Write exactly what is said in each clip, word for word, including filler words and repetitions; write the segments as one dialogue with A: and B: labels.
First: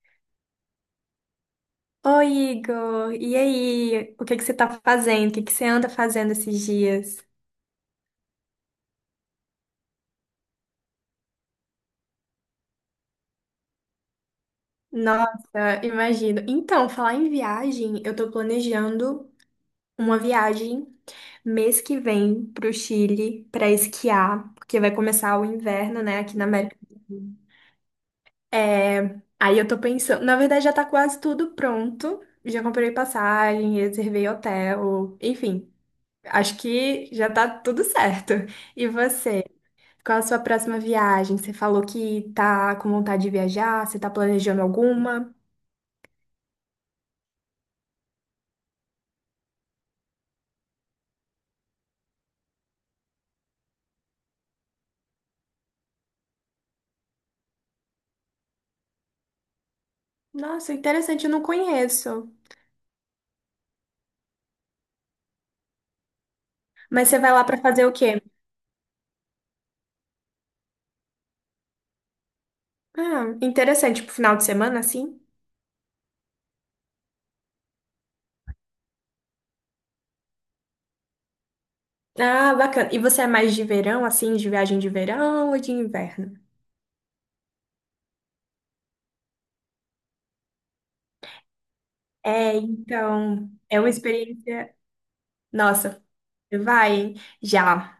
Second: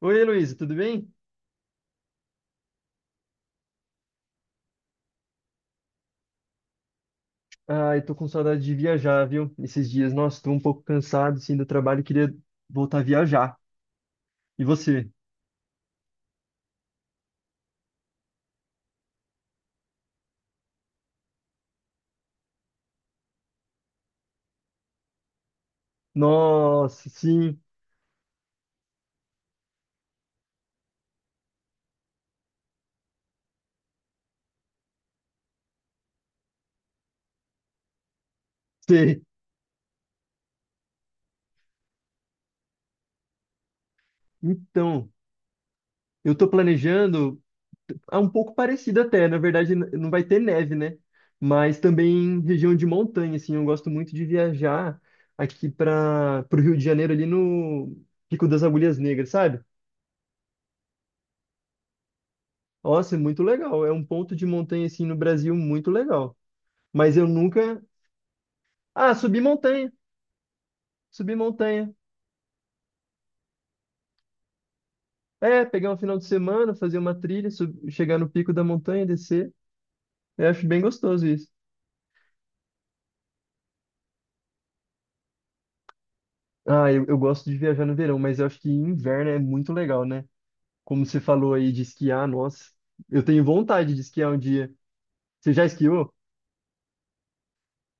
A: Oi, Heloísa, tudo bem?
B: Oi, Igor. E aí? O que que você tá fazendo? O que que você anda fazendo esses dias?
A: Ah, eu tô com saudade de viajar, viu? Esses dias, nossa, tô um pouco cansado, assim, do trabalho, e queria voltar a viajar. E você?
B: Nossa, imagino. Então, falar em viagem, eu tô planejando uma viagem mês que vem pro Chile pra esquiar, porque vai começar o inverno, né, aqui na América. do
A: Nossa,
B: Sul?
A: sim,
B: É, aí eu tô pensando, na verdade já tá quase tudo pronto. Já comprei passagem, reservei hotel, enfim, acho que já tá tudo certo. E
A: sei.
B: você? Qual a sua próxima viagem? Você falou que tá com vontade de viajar, você tá planejando
A: Então,
B: alguma?
A: eu tô planejando, é um pouco parecido até, na verdade n- não vai ter neve, né? Mas também região de montanha, assim, eu gosto muito de viajar aqui para o Rio de Janeiro, ali no Pico das Agulhas Negras, sabe?
B: Nossa, interessante, eu não conheço.
A: Nossa, é muito legal, é um ponto de montanha, assim, no Brasil muito legal.
B: Mas
A: Mas
B: você
A: eu
B: vai lá pra
A: nunca.
B: fazer o quê?
A: Ah, subir montanha, subir montanha.
B: Ah, interessante, pro final de semana, assim?
A: É, pegar um final de semana, fazer uma trilha, sub- chegar no pico da montanha, descer. Eu acho bem gostoso isso.
B: Ah, bacana. E você é mais de verão, assim, de viagem de verão ou de inverno?
A: Ah, eu, eu gosto de viajar no verão, mas eu acho que inverno é muito legal, né? Como você falou aí de esquiar,
B: É,
A: nossa, eu tenho
B: então, é uma
A: vontade de esquiar um dia.
B: experiência.
A: Você já
B: Nossa,
A: esquiou?
B: vai, hein? Já.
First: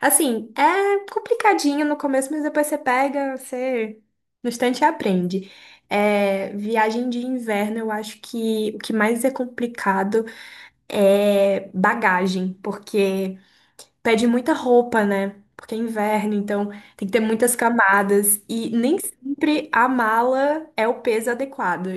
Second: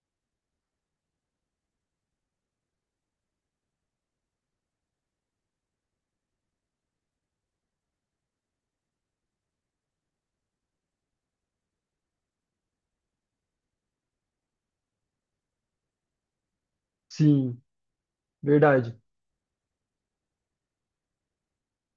B: Assim, é complicadinho no começo, mas depois você pega, você no instante aprende. É, viagem de inverno, eu acho que o que mais é complicado é bagagem, porque pede muita roupa, né? Porque é inverno, então tem que ter muitas
A: Sim,
B: camadas. E
A: verdade.
B: nem sempre a mala é o peso adequado.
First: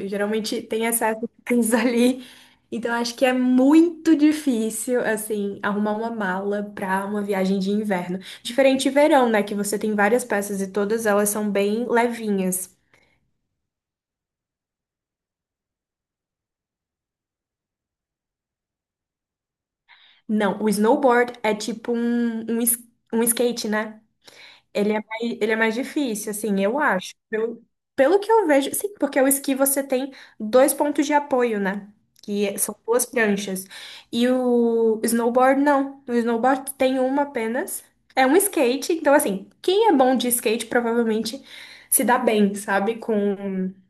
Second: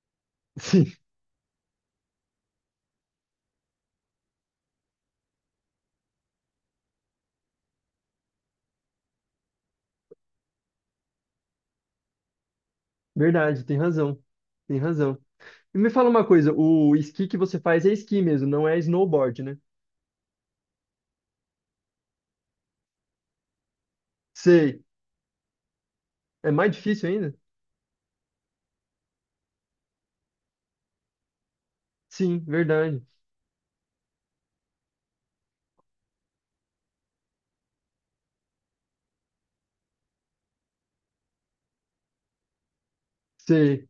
B: Geralmente
A: Sim,
B: tem excesso de coisas ali. Então acho que é muito difícil, assim, arrumar uma mala para uma viagem de inverno. Diferente de verão, né? Que você tem várias peças e todas elas são bem levinhas.
A: verdade, tem razão. Tem razão. E me fala uma coisa, o esqui que você faz é esqui mesmo, não é snowboard, né?
B: Não, o snowboard é tipo um, um, es- um skate, né?
A: Sei.
B: Ele é mais, ele é mais difícil,
A: É
B: assim,
A: mais
B: eu
A: difícil
B: acho.
A: ainda?
B: Pelo, pelo que eu vejo, sim, porque o esqui você tem dois pontos de apoio, né?
A: Sim,
B: Que é- são
A: verdade.
B: duas pranchas. E o snowboard, não. O snowboard tem uma apenas. É um skate, então, assim, quem é bom de skate provavelmente se dá bem, sabe? Com,
A: Sei.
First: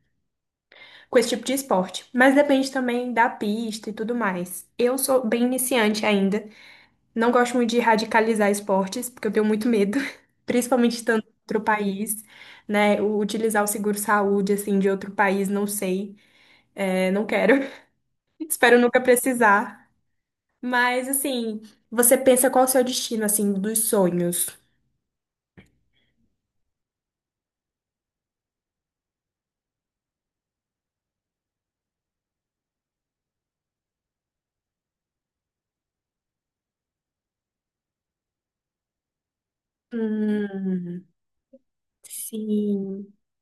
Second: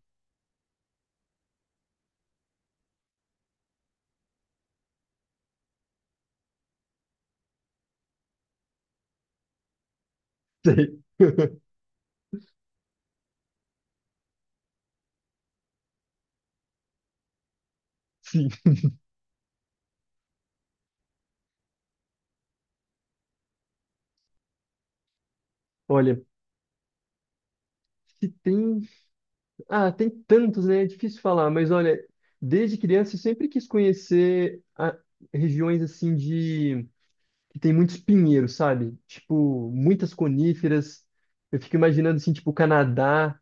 B: com esse tipo de esporte. Mas depende também da pista e tudo mais. Eu sou bem iniciante ainda. Não gosto muito de radicalizar esportes, porque eu tenho muito medo, principalmente
A: Sei.
B: estando em outro país, né? O- Utilizar o seguro-saúde, assim, de outro país, não sei. É, não quero.
A: Sim.
B: Espero nunca precisar. Mas, assim, você pensa qual é o seu destino, assim, dos sonhos?
A: Olha, se tem. Ah, tem tantos, né? É difícil falar, mas olha, desde criança eu sempre quis conhecer a- regiões assim de. Que tem muitos pinheiros, sabe? Tipo, muitas
B: Hum,
A: coníferas. Eu fico imaginando assim, tipo, o
B: sim,
A: Canadá,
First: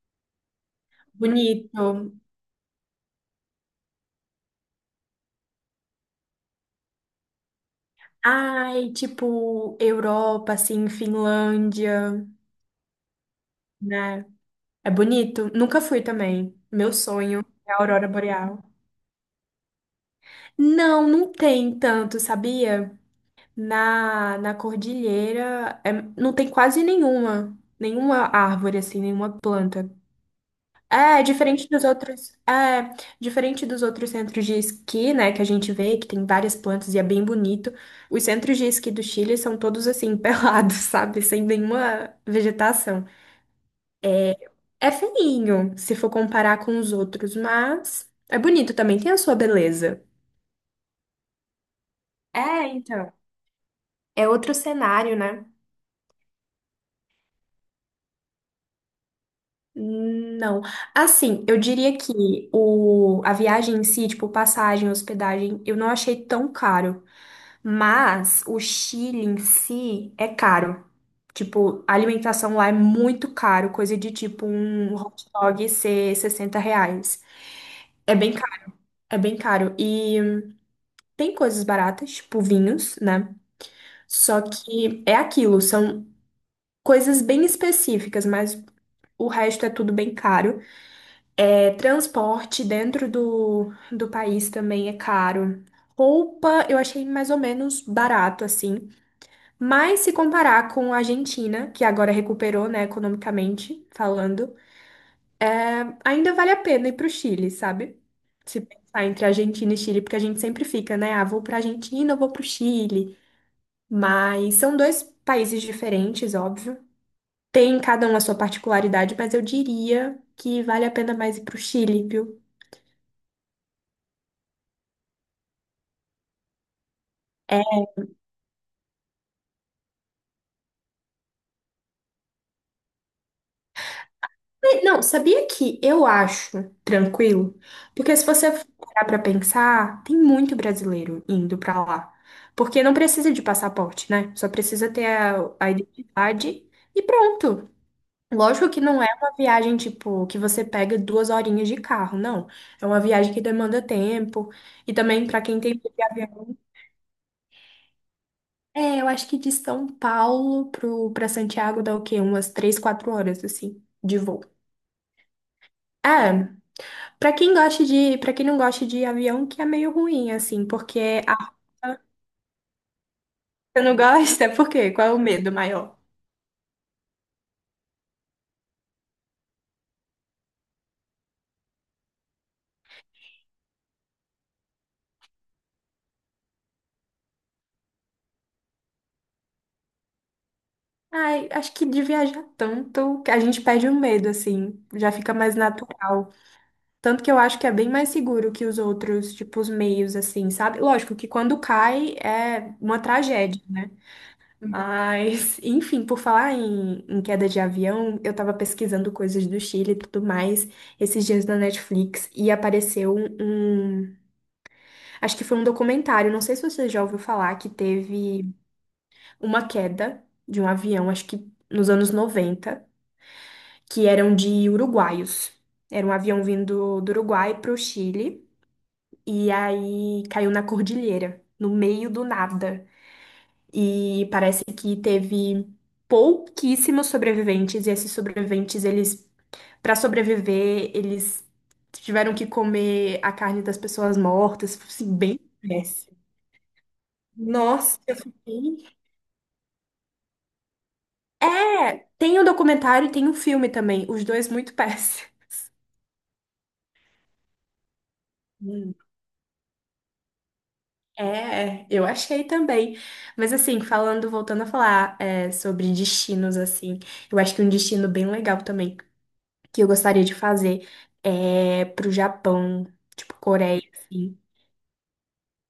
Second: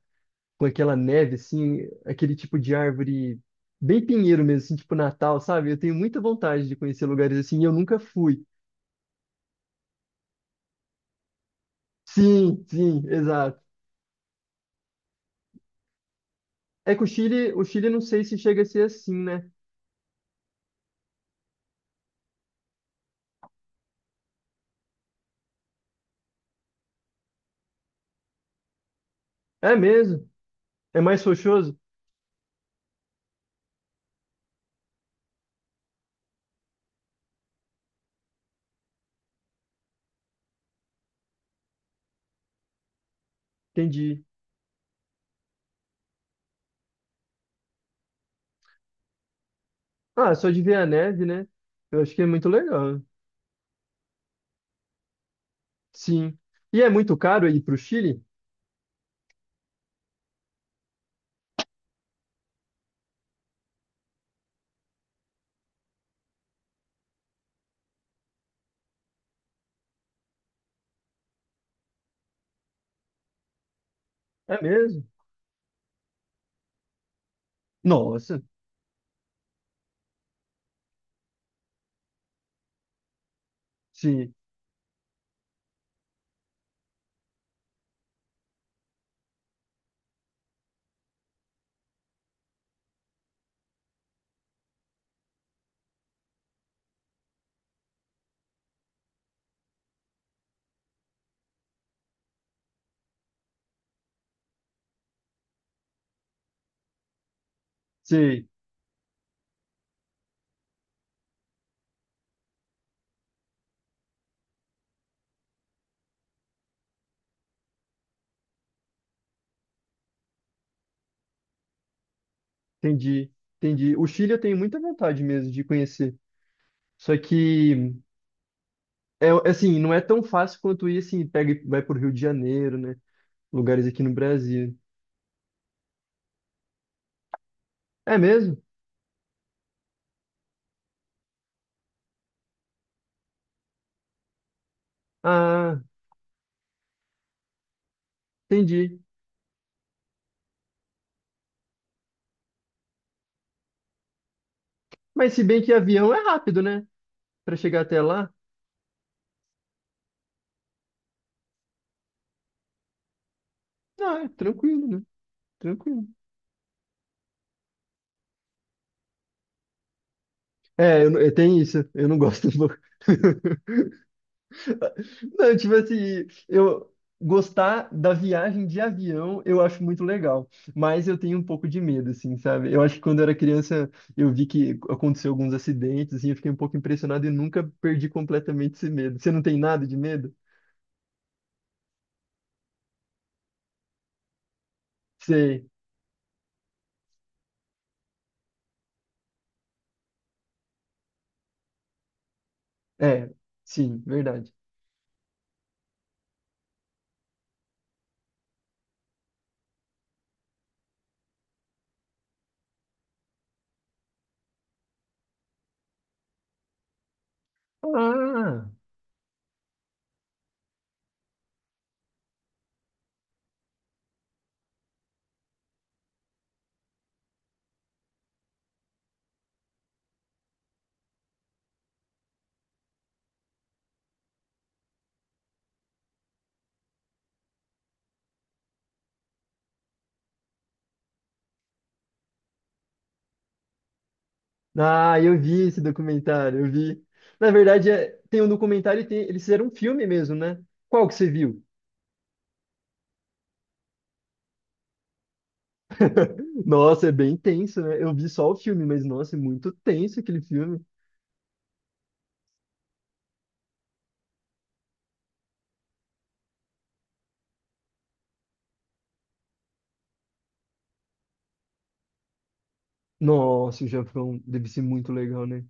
A: com aquela neve, assim,
B: bonito.
A: aquele tipo de árvore bem pinheiro mesmo, assim, tipo Natal, sabe? Eu tenho muita vontade de conhecer lugares assim e eu nunca fui.
B: Ai, tipo, Europa, assim, Finlândia,
A: Sim, sim, exato.
B: né? É bonito? Nunca fui também. Meu
A: É que o
B: sonho
A: Chile, o
B: é a
A: Chile não
B: aurora
A: sei se chega
B: boreal.
A: a ser assim, né?
B: Não, não tem tanto, sabia? Na, na cordilheira, é- não tem quase nenhuma. Nenhuma árvore, assim, nenhuma
A: É
B: planta.
A: mesmo? É mais
B: É, diferente
A: rochoso?
B: dos outros. É, diferente dos outros centros de esqui, né? Que a gente vê, que tem várias plantas e é bem bonito. Os centros de esqui do Chile são todos assim, pelados, sabe? Sem nenhuma vegetação.
A: Entendi.
B: É feinho, se for comparar com os outros, mas é bonito também, tem a sua beleza.
A: Ah, só de ver a neve, né? Eu acho que é muito
B: É,
A: legal.
B: então. É outro cenário, né?
A: Sim. E é muito caro ir para o Chile?
B: Não. Assim, eu diria que o, a viagem em si, tipo, passagem, hospedagem, eu não achei tão caro. Mas o Chile em si é caro. Tipo, a alimentação lá é muito caro, coisa de tipo
A: É
B: um
A: mesmo?
B: hot dog ser sessenta reais. É bem
A: Nossa.
B: caro, é bem caro. E tem coisas baratas, tipo vinhos, né?
A: Sim,
B: Só que é aquilo, são coisas bem específicas, mas o resto é tudo bem caro. É, transporte dentro do, do país também é caro. Roupa eu achei mais ou menos barato, assim. Mas se comparar com a Argentina, que agora recuperou, né, economicamente falando, ainda vale a pena ir pro Chile, sabe?
A: sim.
B: Se pensar entre Argentina e Chile, porque a gente sempre fica, né? Ah, vou pra Argentina, eu vou pro Chile. Mas são dois países diferentes, óbvio. Tem cada uma a sua particularidade, mas eu diria que vale a pena mais ir pro Chile, viu?
A: Entendi, entendi. O Chile eu tenho muita vontade mesmo de conhecer. Só
B: É.
A: que, é assim, não é tão fácil quanto ir assim, pega e vai para Rio de Janeiro, né? Lugares aqui no Brasil.
B: Não, sabia que eu acho tranquilo? Porque
A: É
B: se você
A: mesmo?
B: parar pra pensar, tem muito brasileiro indo pra lá. Porque não precisa de passaporte, né? Só precisa ter a, a
A: Ah,
B: identidade e pronto. Lógico que
A: entendi.
B: não é uma viagem, tipo, que você pega duas horinhas de carro, não. É uma viagem que demanda tempo. E também,
A: Mas
B: pra
A: se
B: quem
A: bem que
B: tem.
A: avião é rápido, né? Para chegar até lá,
B: É, eu acho que de São Paulo pro, pra Santiago dá o quê? Umas três, quatro horas, assim, de
A: ah, é
B: voo.
A: tranquilo, né? Tranquilo.
B: Ah, pra quem gosta de, para quem não gosta de avião, que é meio ruim, assim,
A: É, eu, não-
B: porque
A: eu
B: a...
A: tenho isso, eu não gosto um pouco.
B: Você não gosta? Por quê? Qual é o medo
A: Não, tipo
B: maior?
A: assim, eu gostar da viagem de avião eu acho muito legal, mas eu tenho um pouco de medo, assim, sabe? Eu acho que quando eu era criança eu vi que aconteceu alguns acidentes, assim, eu fiquei um pouco impressionado e nunca perdi completamente esse medo. Você não tem nada de medo?
B: Ai, acho que de viajar tanto que a gente perde o medo, assim, já fica mais
A: Sei.
B: natural. Tanto que eu acho que é bem mais seguro que os outros, tipo, os meios, assim, sabe? Lógico que quando cai é uma
A: É,
B: tragédia.
A: sim, verdade.
B: Mas, enfim, por falar em, em queda de avião, eu tava pesquisando coisas do Chile e tudo mais esses dias na Netflix e apareceu um, um- acho que foi um documentário, não sei se você já ouviu falar, que teve
A: Ah,
B: uma queda de um avião, acho que nos anos noventa, que eram de uruguaios. Era um avião vindo do Uruguai pro Chile e aí caiu na cordilheira, no meio do nada. E parece que teve pouquíssimos sobreviventes, e esses sobreviventes, eles, para sobreviver, eles tiveram que comer a carne das pessoas mortas, assim,
A: ah, eu
B: bem
A: vi esse
B: péssimo.
A: documentário, eu vi. Na verdade,
B: Nossa, eu
A: é- tem um
B: fiquei.
A: documentário e tem, eles fizeram um filme mesmo, né? Qual que você viu?
B: É, tem o documentário e tem o filme também, os dois muito péssimos.
A: Nossa, é bem tenso, né? Eu vi só o filme,
B: Hum.
A: mas nossa, é muito tenso aquele filme.
B: É, eu achei também. Mas assim, falando, voltando a falar é, sobre destinos, assim, eu acho que um destino bem legal também. que eu gostaria de fazer é pro Japão, tipo Coreia,
A: Nossa, o
B: assim.
A: Japão deve ser muito legal, né?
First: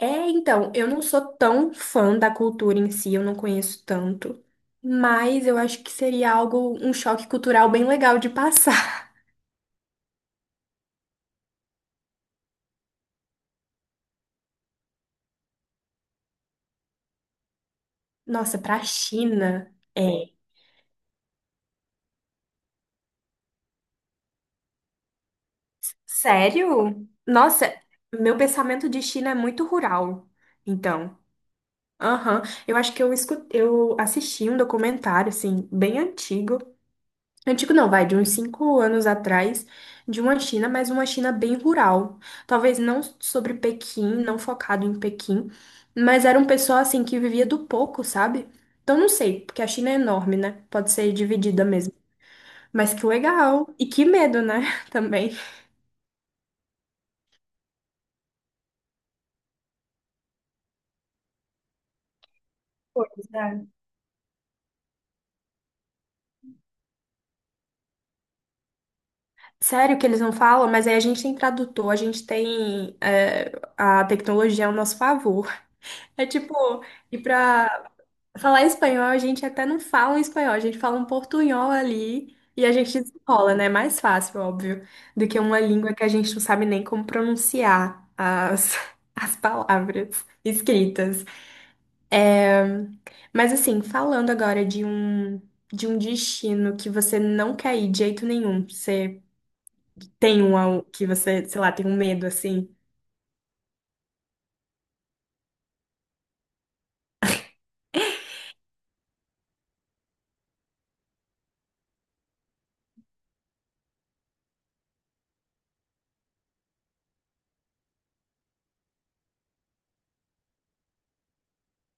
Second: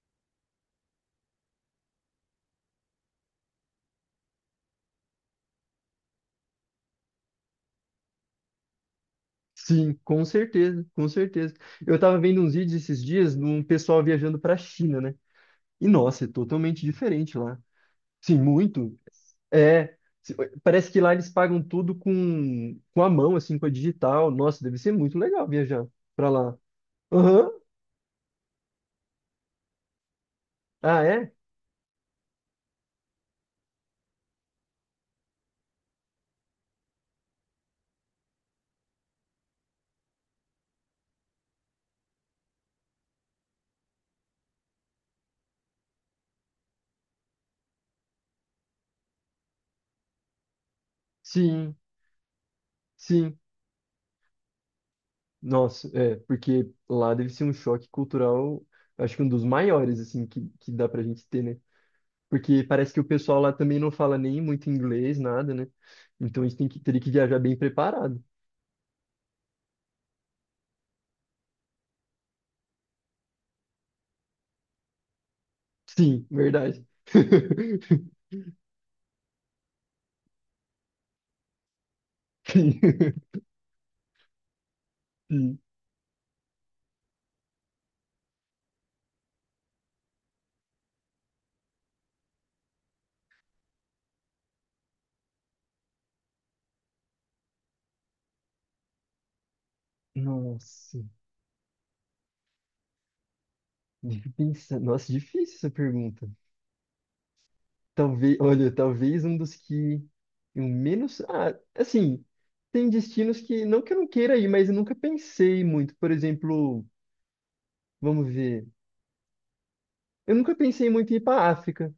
B: É, então, eu não sou tão fã da cultura em si, eu não conheço tanto, mas eu acho que seria algo, um choque cultural bem legal de passar.
A: Sim, com certeza, com certeza. Eu tava vendo uns vídeos esses dias de um pessoal viajando pra China, né? E nossa, é totalmente diferente lá. Sim,
B: Nossa, pra
A: muito.
B: China,
A: É,
B: é.
A: se- parece que lá eles pagam tudo com, com a mão, assim, com a digital. Nossa, deve ser muito legal viajar pra lá.
B: Sério?
A: Aham.
B: Nossa, meu pensamento de China é muito rural.
A: Ah,
B: Então,
A: é?
B: aham, eu acho que eu escutei, eu assisti um documentário assim bem antigo. Antigo não, vai de uns cinco anos atrás, de uma China, mas uma China bem rural. Talvez não sobre Pequim, não focado em Pequim, mas era um pessoal assim que vivia do pouco, sabe? Então não sei, porque a China é enorme, né? Pode ser dividida
A: Sim,
B: mesmo. Mas que
A: sim.
B: legal! E que medo, né? Também.
A: Nossa, é, porque lá deve ser um choque cultural, acho que um dos maiores, assim, que, que dá pra gente ter, né? Porque parece que o
B: Pois
A: pessoal lá
B: é.
A: também não fala nem muito inglês, nada, né? Então a gente tem que, teria que viajar bem preparado.
B: Sério que eles não falam, mas aí a gente tem tradutor, a gente tem é, a tecnologia ao nosso favor.
A: Sim,
B: É tipo
A: verdade.
B: ir pra. Falar espanhol, a gente até não fala um espanhol, a gente fala um portunhol ali e a
A: Sim,
B: gente desenrola, né? É mais fácil, óbvio, do que
A: sim.
B: uma língua que a gente não sabe nem como pronunciar as, as palavras escritas. Mas assim, falando agora de um, de um destino que você não quer ir de jeito nenhum, você tem um ao-
A: Nossa,
B: que você, sei lá, tem um medo assim.
A: deixa eu pensar. Nossa, difícil essa pergunta. Talvez, olha, talvez um dos que eu menos. Ah, assim, tem destinos que, não que eu não queira ir, mas eu nunca pensei muito. Por exemplo, vamos ver. Eu nunca pensei muito em ir para África.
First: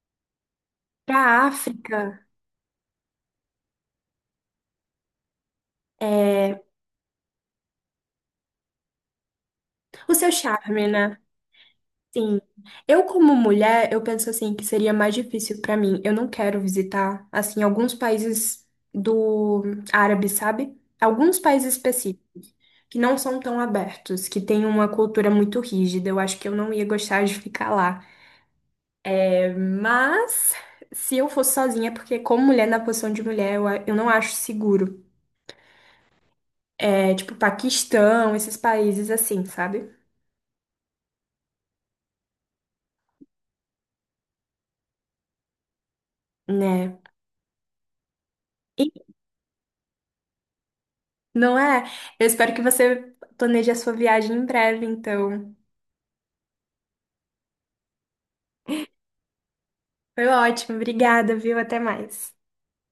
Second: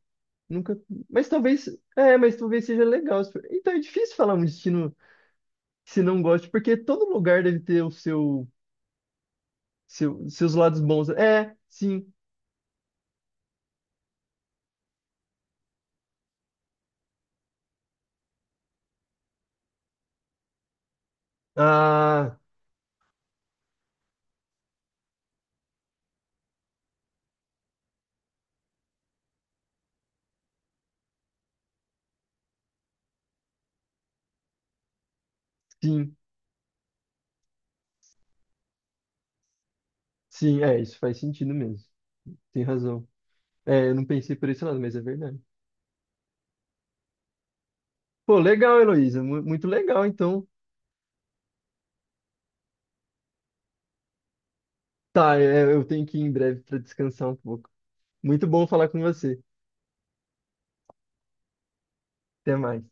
A: Nunca, mas
B: Pra
A: talvez, é,
B: África,
A: mas talvez seja legal. Então é difícil falar um destino que se não goste,
B: é,
A: porque todo lugar deve ter o seu,
B: o
A: seu-
B: seu
A: seus lados
B: charme,
A: bons.
B: né?
A: É, sim.
B: Sim. Eu, como mulher, eu penso assim que seria mais difícil pra mim. Eu não quero visitar, assim, alguns países do árabe, sabe? Alguns países
A: Ah,
B: específicos que não são tão abertos, que têm uma cultura muito rígida. Eu acho que eu não ia gostar de ficar lá. É, mas se eu fosse sozinha, porque como mulher na posição de mulher, eu, a- eu não acho seguro.
A: sim.
B: É tipo Paquistão, esses países assim, sabe?
A: Sim, é, isso faz sentido mesmo. Tem razão. É, eu não pensei por esse lado, mas é verdade.
B: Né?
A: Pô, legal, Heloísa, mu- muito legal, então.
B: Não é? Eu espero que você planeje a sua viagem em breve,
A: Tá,
B: então.
A: é, eu tenho que ir em breve para descansar um pouco. Muito bom falar com você.
B: Foi ótimo, obrigada, viu? Até mais.
A: Até mais.